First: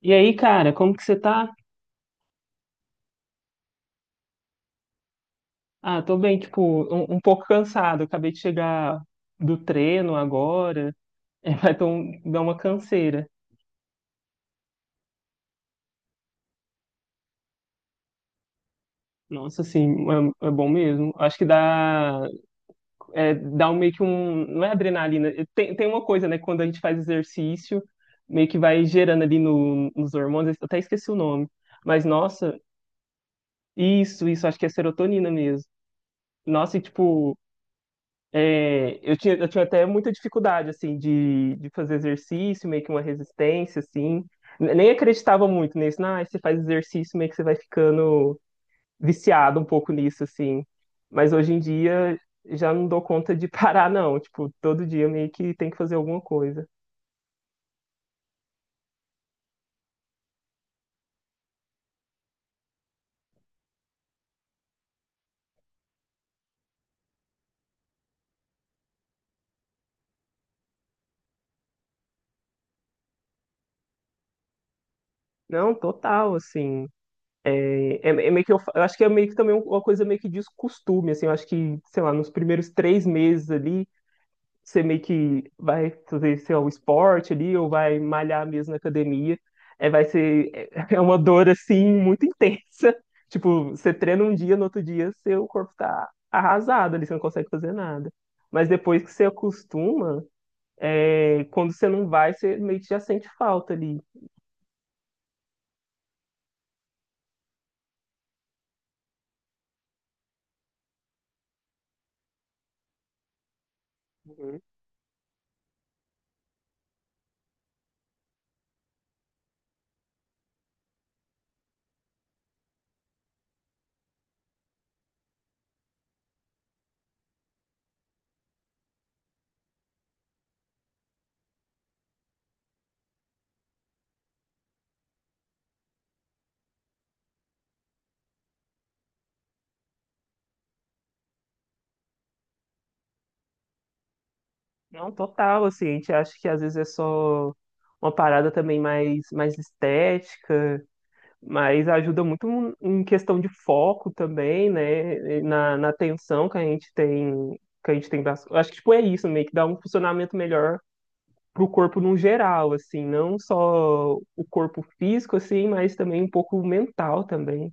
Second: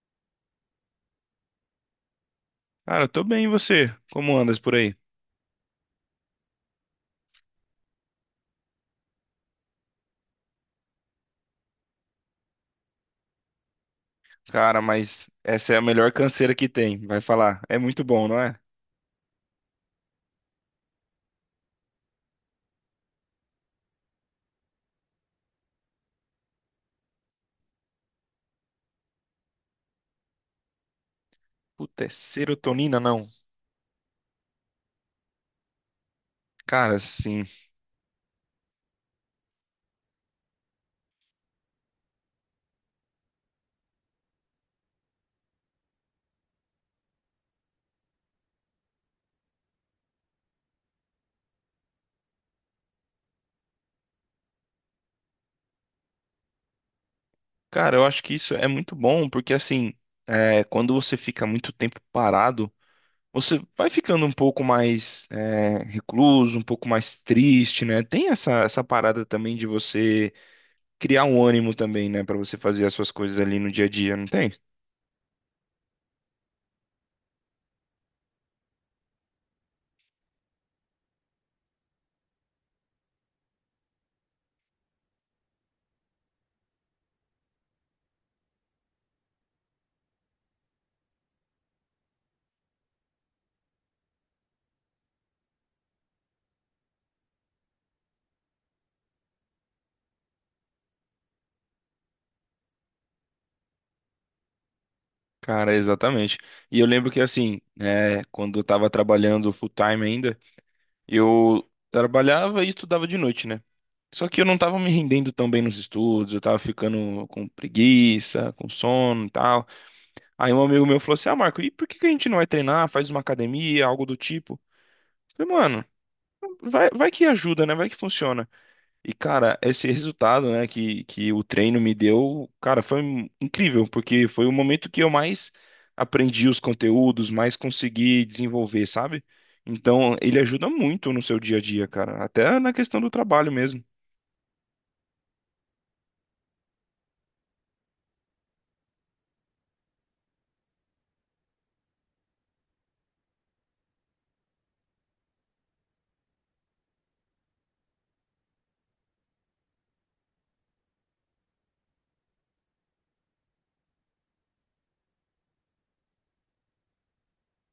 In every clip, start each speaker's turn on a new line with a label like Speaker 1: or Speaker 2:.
Speaker 1: E aí, cara, como que você tá?
Speaker 2: Cara, eu tô bem, e você? Como andas por aí?
Speaker 1: Ah, tô bem, tipo, um pouco cansado. Acabei de chegar do treino agora. É, vai dar uma canseira.
Speaker 2: Cara, mas essa é a melhor canseira que tem, vai falar. É muito bom, não é?
Speaker 1: Nossa, assim, é bom mesmo. Acho que dá, dá um, meio que um. Não é adrenalina. Tem uma coisa, né? Quando a gente faz exercício, meio que vai gerando ali no, nos hormônios. Eu até esqueci o nome. Mas,
Speaker 2: Puta, é
Speaker 1: nossa,
Speaker 2: serotonina, não?
Speaker 1: isso, acho que é serotonina mesmo. Nossa, e
Speaker 2: Cara,
Speaker 1: tipo.
Speaker 2: sim.
Speaker 1: É, eu tinha até muita dificuldade, assim, de fazer exercício, meio que uma resistência, assim. Nem acreditava muito nisso. Ah, você faz exercício, meio que você vai ficando viciado um pouco nisso, assim. Mas hoje em dia, já não dou conta de parar, não. Tipo, todo dia meio que tem que fazer alguma coisa.
Speaker 2: Cara, eu acho que isso é muito bom, porque assim, quando você fica muito tempo parado, você vai ficando um pouco mais recluso, um pouco mais triste, né? Tem essa parada também de você criar um ânimo também, né, pra você fazer as suas coisas ali no dia a dia, não tem?
Speaker 1: Não, total, assim. É meio que eu acho que é meio que também uma coisa meio que de costume, assim. Eu acho que, sei lá, nos primeiros 3 meses ali você meio que vai fazer seu esporte ali, ou vai malhar mesmo na academia. É, vai ser, é uma dor assim muito intensa. Tipo, você treina um dia, no outro dia seu corpo tá arrasado ali, você não consegue fazer nada. Mas depois que você acostuma, é, quando você não vai, você meio que já sente falta ali.
Speaker 2: Cara, exatamente. E eu lembro que assim, né, quando eu tava trabalhando full time ainda, eu trabalhava e estudava de noite, né? Só que eu não
Speaker 1: Uhum.
Speaker 2: tava me rendendo tão bem nos estudos, eu tava ficando com preguiça, com sono e tal. Aí um amigo meu falou assim: "Ah, Marco, e por que que a gente não vai treinar, faz uma academia, algo do tipo?" Eu falei, mano, vai que ajuda, né? Vai que funciona. E, cara, esse resultado, né, que o treino me deu, cara, incrível, porque foi o momento que eu mais aprendi os conteúdos, mais consegui desenvolver, sabe? Então, ele ajuda muito no seu dia a dia, cara, até na questão do trabalho mesmo.
Speaker 1: Não, total, assim, a gente acha que às vezes é só uma parada também mais estética, mas ajuda muito um, em questão de foco também, né? Na atenção que a gente tem, acho que tipo, é isso, meio que dá um funcionamento melhor pro corpo no geral, assim, não só o corpo físico, assim, mas também um pouco mental também.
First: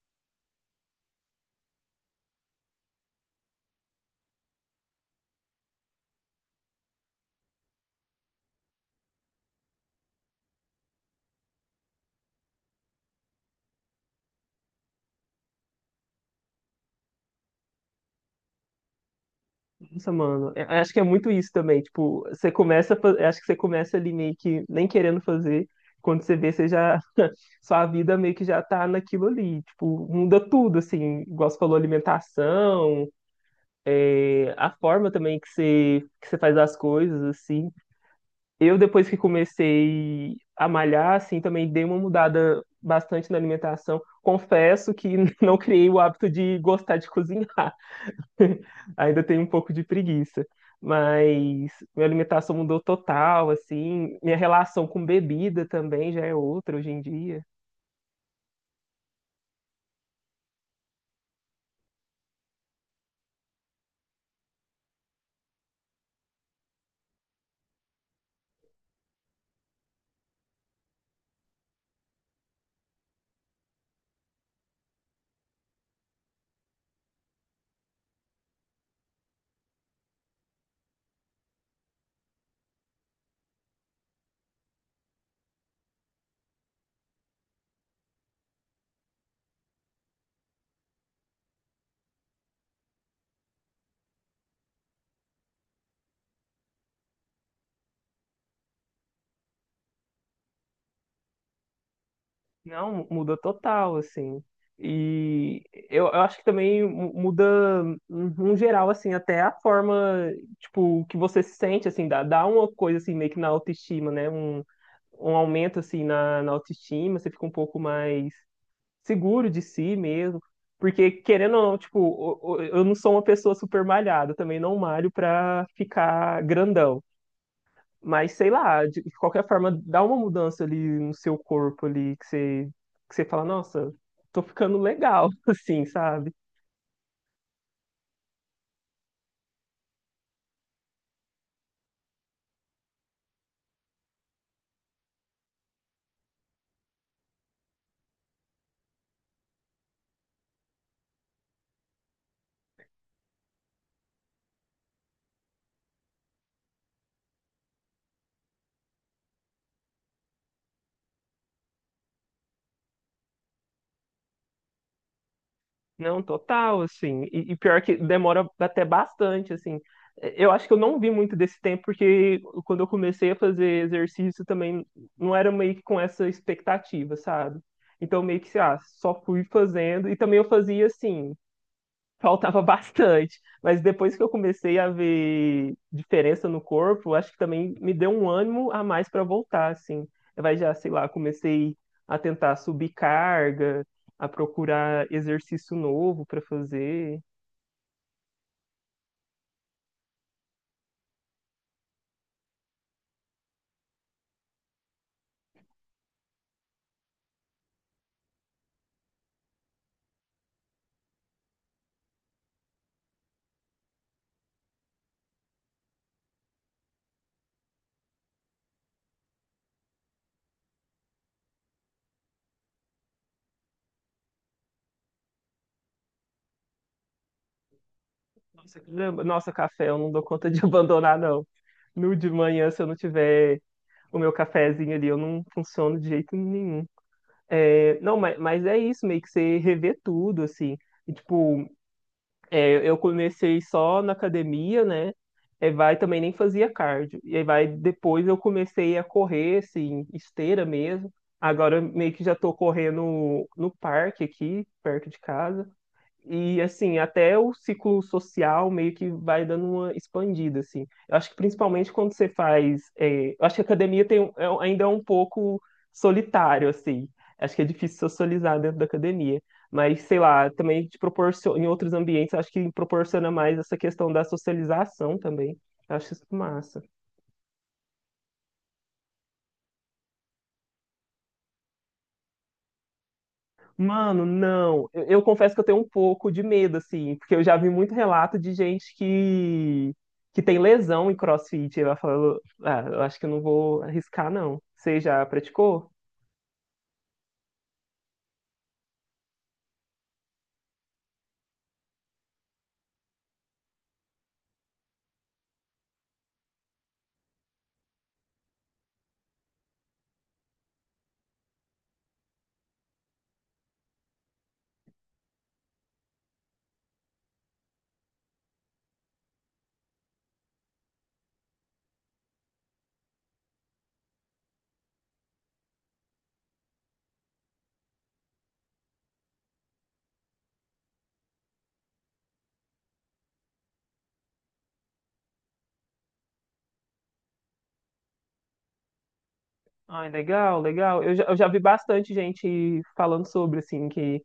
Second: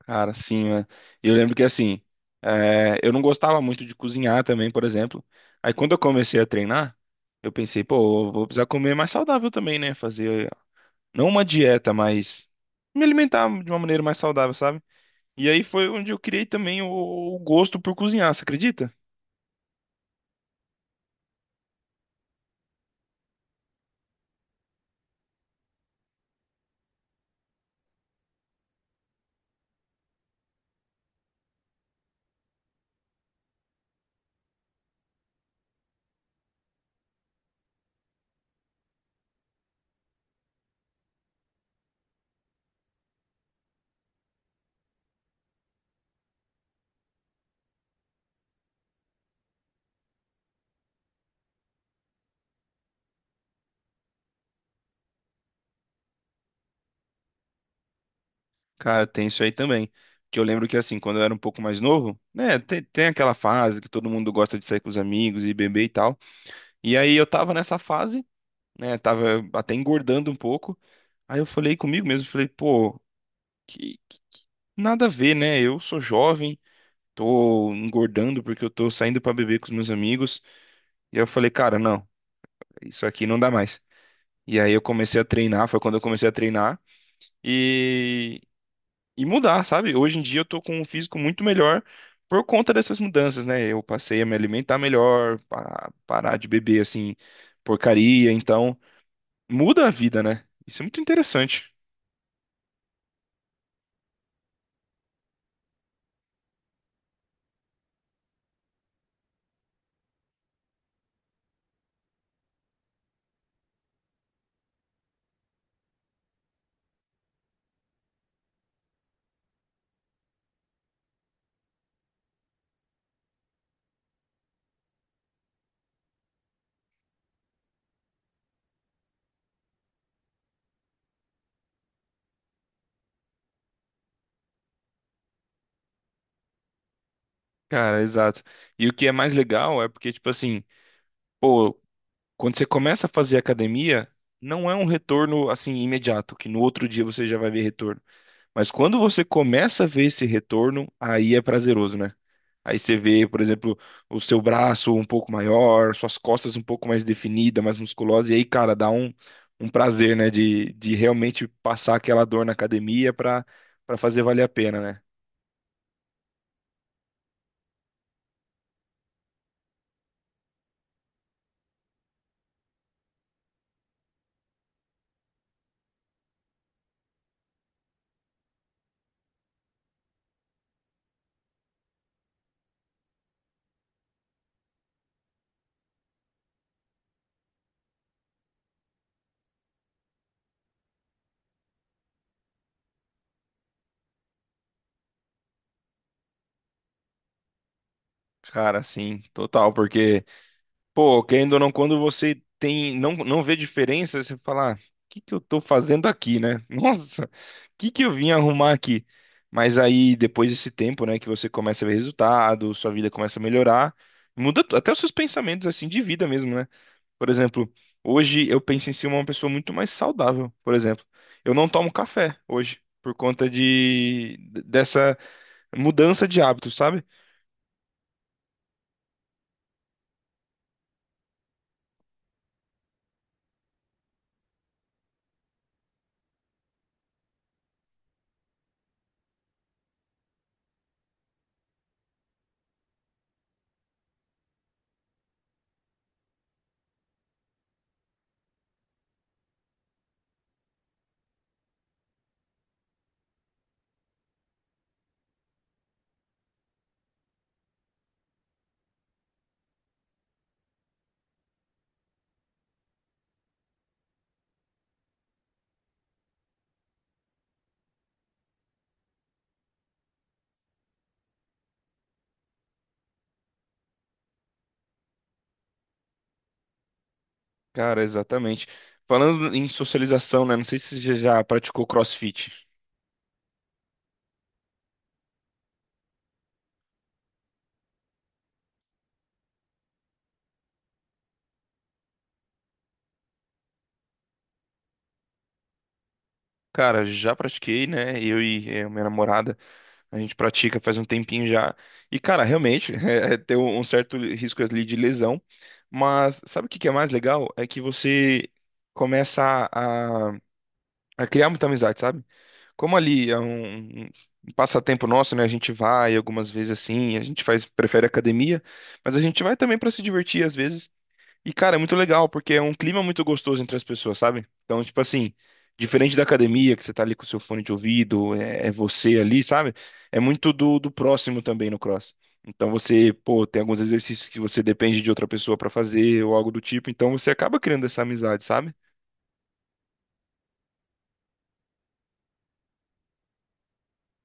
Speaker 2: Cara, sim, né? Eu lembro que, assim, eu não gostava muito de cozinhar também, por exemplo. Aí, quando eu comecei a treinar, eu pensei, pô, eu vou precisar comer mais saudável também, né? Fazer, não uma dieta, mas me alimentar de uma maneira mais saudável, sabe? E aí foi onde eu criei também o gosto por cozinhar, você acredita?
Speaker 1: Nossa, mano, é, eu acho que é muito isso também, tipo, você eu acho que você começa ali meio que nem querendo fazer, quando você vê, você já, sua vida meio que já tá naquilo ali, tipo, muda tudo, assim, igual você falou, alimentação, a forma também que você faz as coisas, assim. Eu, depois que comecei a malhar, assim, também dei uma mudada bastante na alimentação. Confesso que não criei o hábito de gostar de cozinhar. Ainda tenho um pouco de preguiça. Mas minha alimentação mudou total, assim. Minha relação com bebida também já é outra hoje em dia.
Speaker 2: Cara, tem isso aí também. Que eu lembro que assim, quando eu era um pouco mais novo, né, tem aquela fase que todo mundo gosta de sair com os amigos e beber e tal. E aí eu tava nessa fase, né, tava até engordando um pouco. Aí eu falei comigo mesmo, falei, pô, que, que- que- nada a ver, né? Eu sou jovem, tô engordando porque eu tô saindo pra beber com os meus amigos. E aí eu falei, cara, não, isso aqui não dá mais. E aí eu comecei a treinar, foi quando eu comecei a treinar. e, e mudar, sabe? Hoje em dia eu tô com um físico muito melhor por conta dessas mudanças, né? Eu passei a me alimentar melhor, parar de beber assim, porcaria, então muda a vida, né? Isso é muito interessante.
Speaker 1: Não, muda total, assim. E eu acho que também muda, no geral, assim, até a forma, tipo, que você se sente, assim, dá uma coisa, assim, meio que na autoestima, né? Um aumento, assim, na autoestima, você fica um pouco mais seguro de si mesmo. Porque, querendo ou não, tipo, eu não sou uma pessoa super malhada, eu também não malho pra ficar grandão. Mas sei lá, de qualquer forma, dá uma mudança ali no seu corpo ali que você fala, nossa, tô ficando legal, assim, sabe?
Speaker 2: Cara, exato. E o que é mais legal é porque, tipo assim, pô, quando você começa a fazer academia, não é um retorno assim imediato, que no outro dia você já vai ver retorno. Mas quando você começa a ver esse retorno, aí é prazeroso, né? Aí você vê, por exemplo, o seu braço um pouco maior, suas costas um pouco mais definida, mais musculosa, e aí, cara, um prazer, né, de realmente passar aquela dor na academia pra, pra fazer valer a pena, né?
Speaker 1: Não, total, assim. E pior que demora até bastante, assim. Eu acho que eu não vi muito desse tempo, porque quando eu comecei a fazer exercício também não era meio que com essa expectativa, sabe? Então meio que, ah, só fui fazendo. E também eu fazia assim. Faltava bastante. Mas depois que eu comecei a ver diferença no corpo, acho que também me deu um ânimo a mais para voltar, assim. Vai já, sei lá, comecei a tentar subir carga, a procurar exercício novo para fazer.
Speaker 2: Cara, sim, total, porque. Pô, querendo ou não, quando você tem, não, não vê diferença, você fala, ah, o que que eu tô fazendo aqui, né? Nossa, o que que eu vim arrumar aqui? Mas aí, depois desse tempo, né, que você começa a ver resultado, sua vida começa a melhorar, até os seus pensamentos, assim, de vida mesmo, né? Por exemplo, hoje eu penso em ser uma pessoa muito mais saudável, por exemplo. Eu não tomo café hoje, por conta de, dessa mudança de hábito, sabe?
Speaker 1: Nossa, caramba, nossa, café, eu não dou conta de abandonar, não. No de manhã, se eu não tiver o meu cafezinho ali, eu não funciono de jeito nenhum. É, não, mas é isso, meio que você rever tudo, assim. E, tipo, é, eu comecei só na academia, né? É, vai também nem fazia cardio. E aí vai depois eu comecei a correr, assim, esteira mesmo. Agora eu meio que já tô correndo no parque aqui, perto de casa. E assim, até o ciclo social meio que vai dando uma expandida, assim. Eu acho que principalmente quando você faz. É, eu acho que a academia tem, um- é um- ainda é um pouco solitário, assim. Acho que é difícil socializar dentro da academia. Mas, sei lá, também te proporciona, em outros ambientes, acho que proporciona mais essa questão da socialização também. Eu acho isso massa.
Speaker 2: Cara, exatamente. Falando em socialização, né? Não sei se você já praticou CrossFit.
Speaker 1: Mano, não. Eu confesso que eu tenho um pouco de medo, assim, porque eu já vi muito relato de gente que tem lesão em CrossFit. E ela falou, ah, eu acho que eu não vou arriscar, não. Você já praticou?
Speaker 2: Cara, já pratiquei, né? Eu e minha namorada, a gente pratica faz um tempinho já. E, cara, realmente, tem um certo risco ali de lesão. Mas sabe o que que é mais legal? É que você começa a, a- a criar muita amizade, sabe? Como ali é um passatempo nosso, né? A gente vai algumas vezes assim, a gente faz, prefere academia, mas a gente vai também para se divertir às vezes. E, cara, é muito legal, porque é um clima muito gostoso entre as pessoas, sabe? Então, tipo assim, diferente da academia, que você tá ali com o seu fone de ouvido, é você ali, sabe? É muito do próximo também no cross. Então, você, pô, tem alguns exercícios que você depende de outra pessoa pra fazer ou algo do tipo, então você acaba criando essa amizade, sabe?
Speaker 1: Ai, legal, legal. Eu já vi bastante gente falando sobre, assim,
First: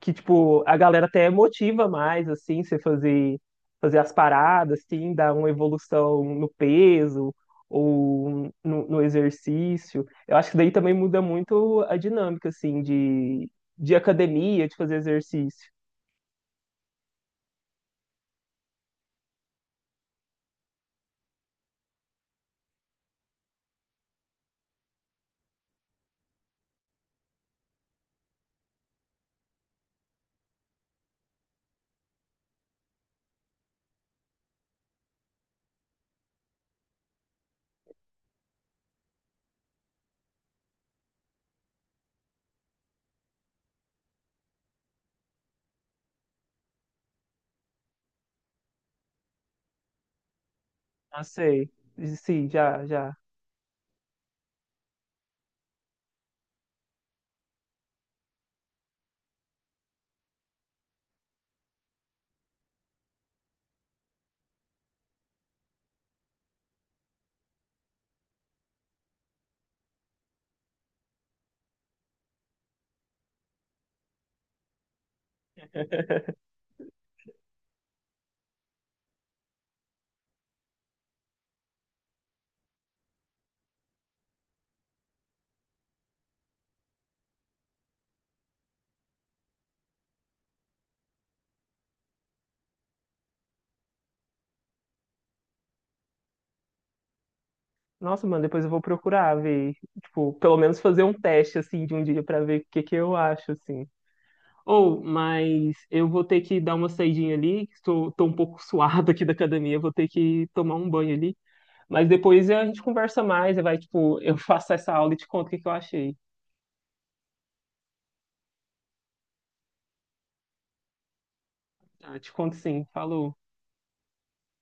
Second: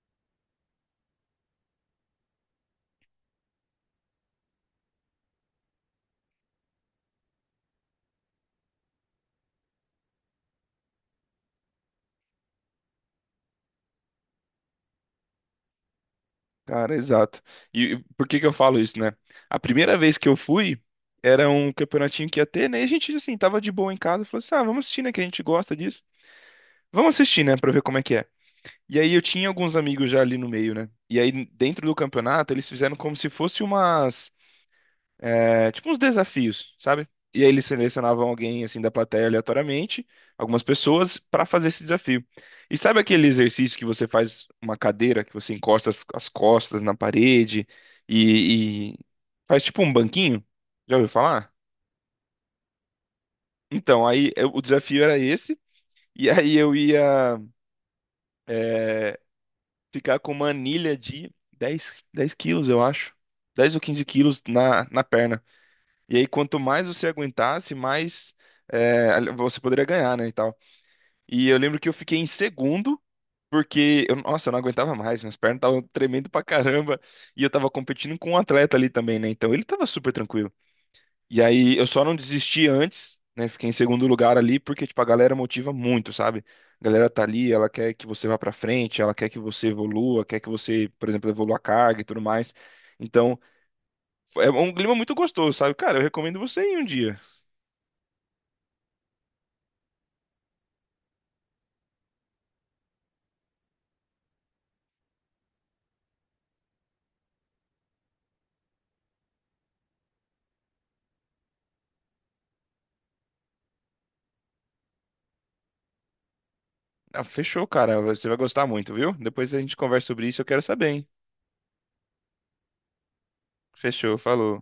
Speaker 1: que, tipo, a galera até motiva mais, assim, fazer as paradas, assim, dar uma evolução no peso ou no exercício. Eu acho que daí também muda muito a dinâmica, assim, de academia, de fazer exercício.
Speaker 2: Cara, exato. E por que que eu falo isso, né? A primeira vez que eu fui, era um campeonatinho que ia ter, né? E a gente, assim, tava de boa em casa, falou assim, ah, vamos assistir, né? Que a gente gosta disso. Vamos assistir, né? Pra ver como é que é. E aí eu tinha alguns amigos já ali no meio, né? E aí dentro do campeonato eles fizeram como se fosse umas, tipo uns desafios, sabe? E aí eles selecionavam alguém assim da plateia aleatoriamente, algumas pessoas pra fazer esse desafio. E sabe aquele exercício que você faz uma cadeira, que você encosta as costas na parede e faz tipo um banquinho? Já ouviu
Speaker 1: Ah,
Speaker 2: falar?
Speaker 1: sei. Sim, já, já.
Speaker 2: Então, o desafio era esse. E aí eu ia eh, ficar com uma anilha de dez kg, eu acho. 10 ou 15 kg na perna. E aí, quanto mais você aguentasse, mais você poderia ganhar, né, e tal. E eu lembro que eu fiquei em segundo, porque, eu, nossa, eu não aguentava mais, minhas pernas estavam tremendo pra caramba. E eu tava competindo com um atleta ali também, né, então ele tava super tranquilo. E aí eu só não desisti antes, né? Fiquei em segundo lugar ali, porque, tipo, a galera motiva muito, sabe? A galera tá ali, ela quer que você vá pra frente, ela quer que você evolua, quer que você, por exemplo, evolua a carga e tudo mais. Então, é um clima muito gostoso, sabe? Cara, eu recomendo você ir um dia.
Speaker 1: Nossa, mano, depois eu vou procurar ver, tipo, pelo menos fazer um teste, assim, de um dia pra ver o que que eu acho, assim. Ou, mas eu vou ter que dar uma saidinha ali, que estou tô um pouco suado aqui da academia, vou ter que tomar um banho ali. Mas depois a gente conversa mais, vai, tipo, eu faço essa aula e te conto o que que eu achei.
Speaker 2: Ah, fechou, cara. Você vai gostar muito, viu? Depois a gente conversa sobre isso, eu quero saber, hein?
Speaker 1: Ah, te conto sim, falou.
Speaker 2: Fechou, falou.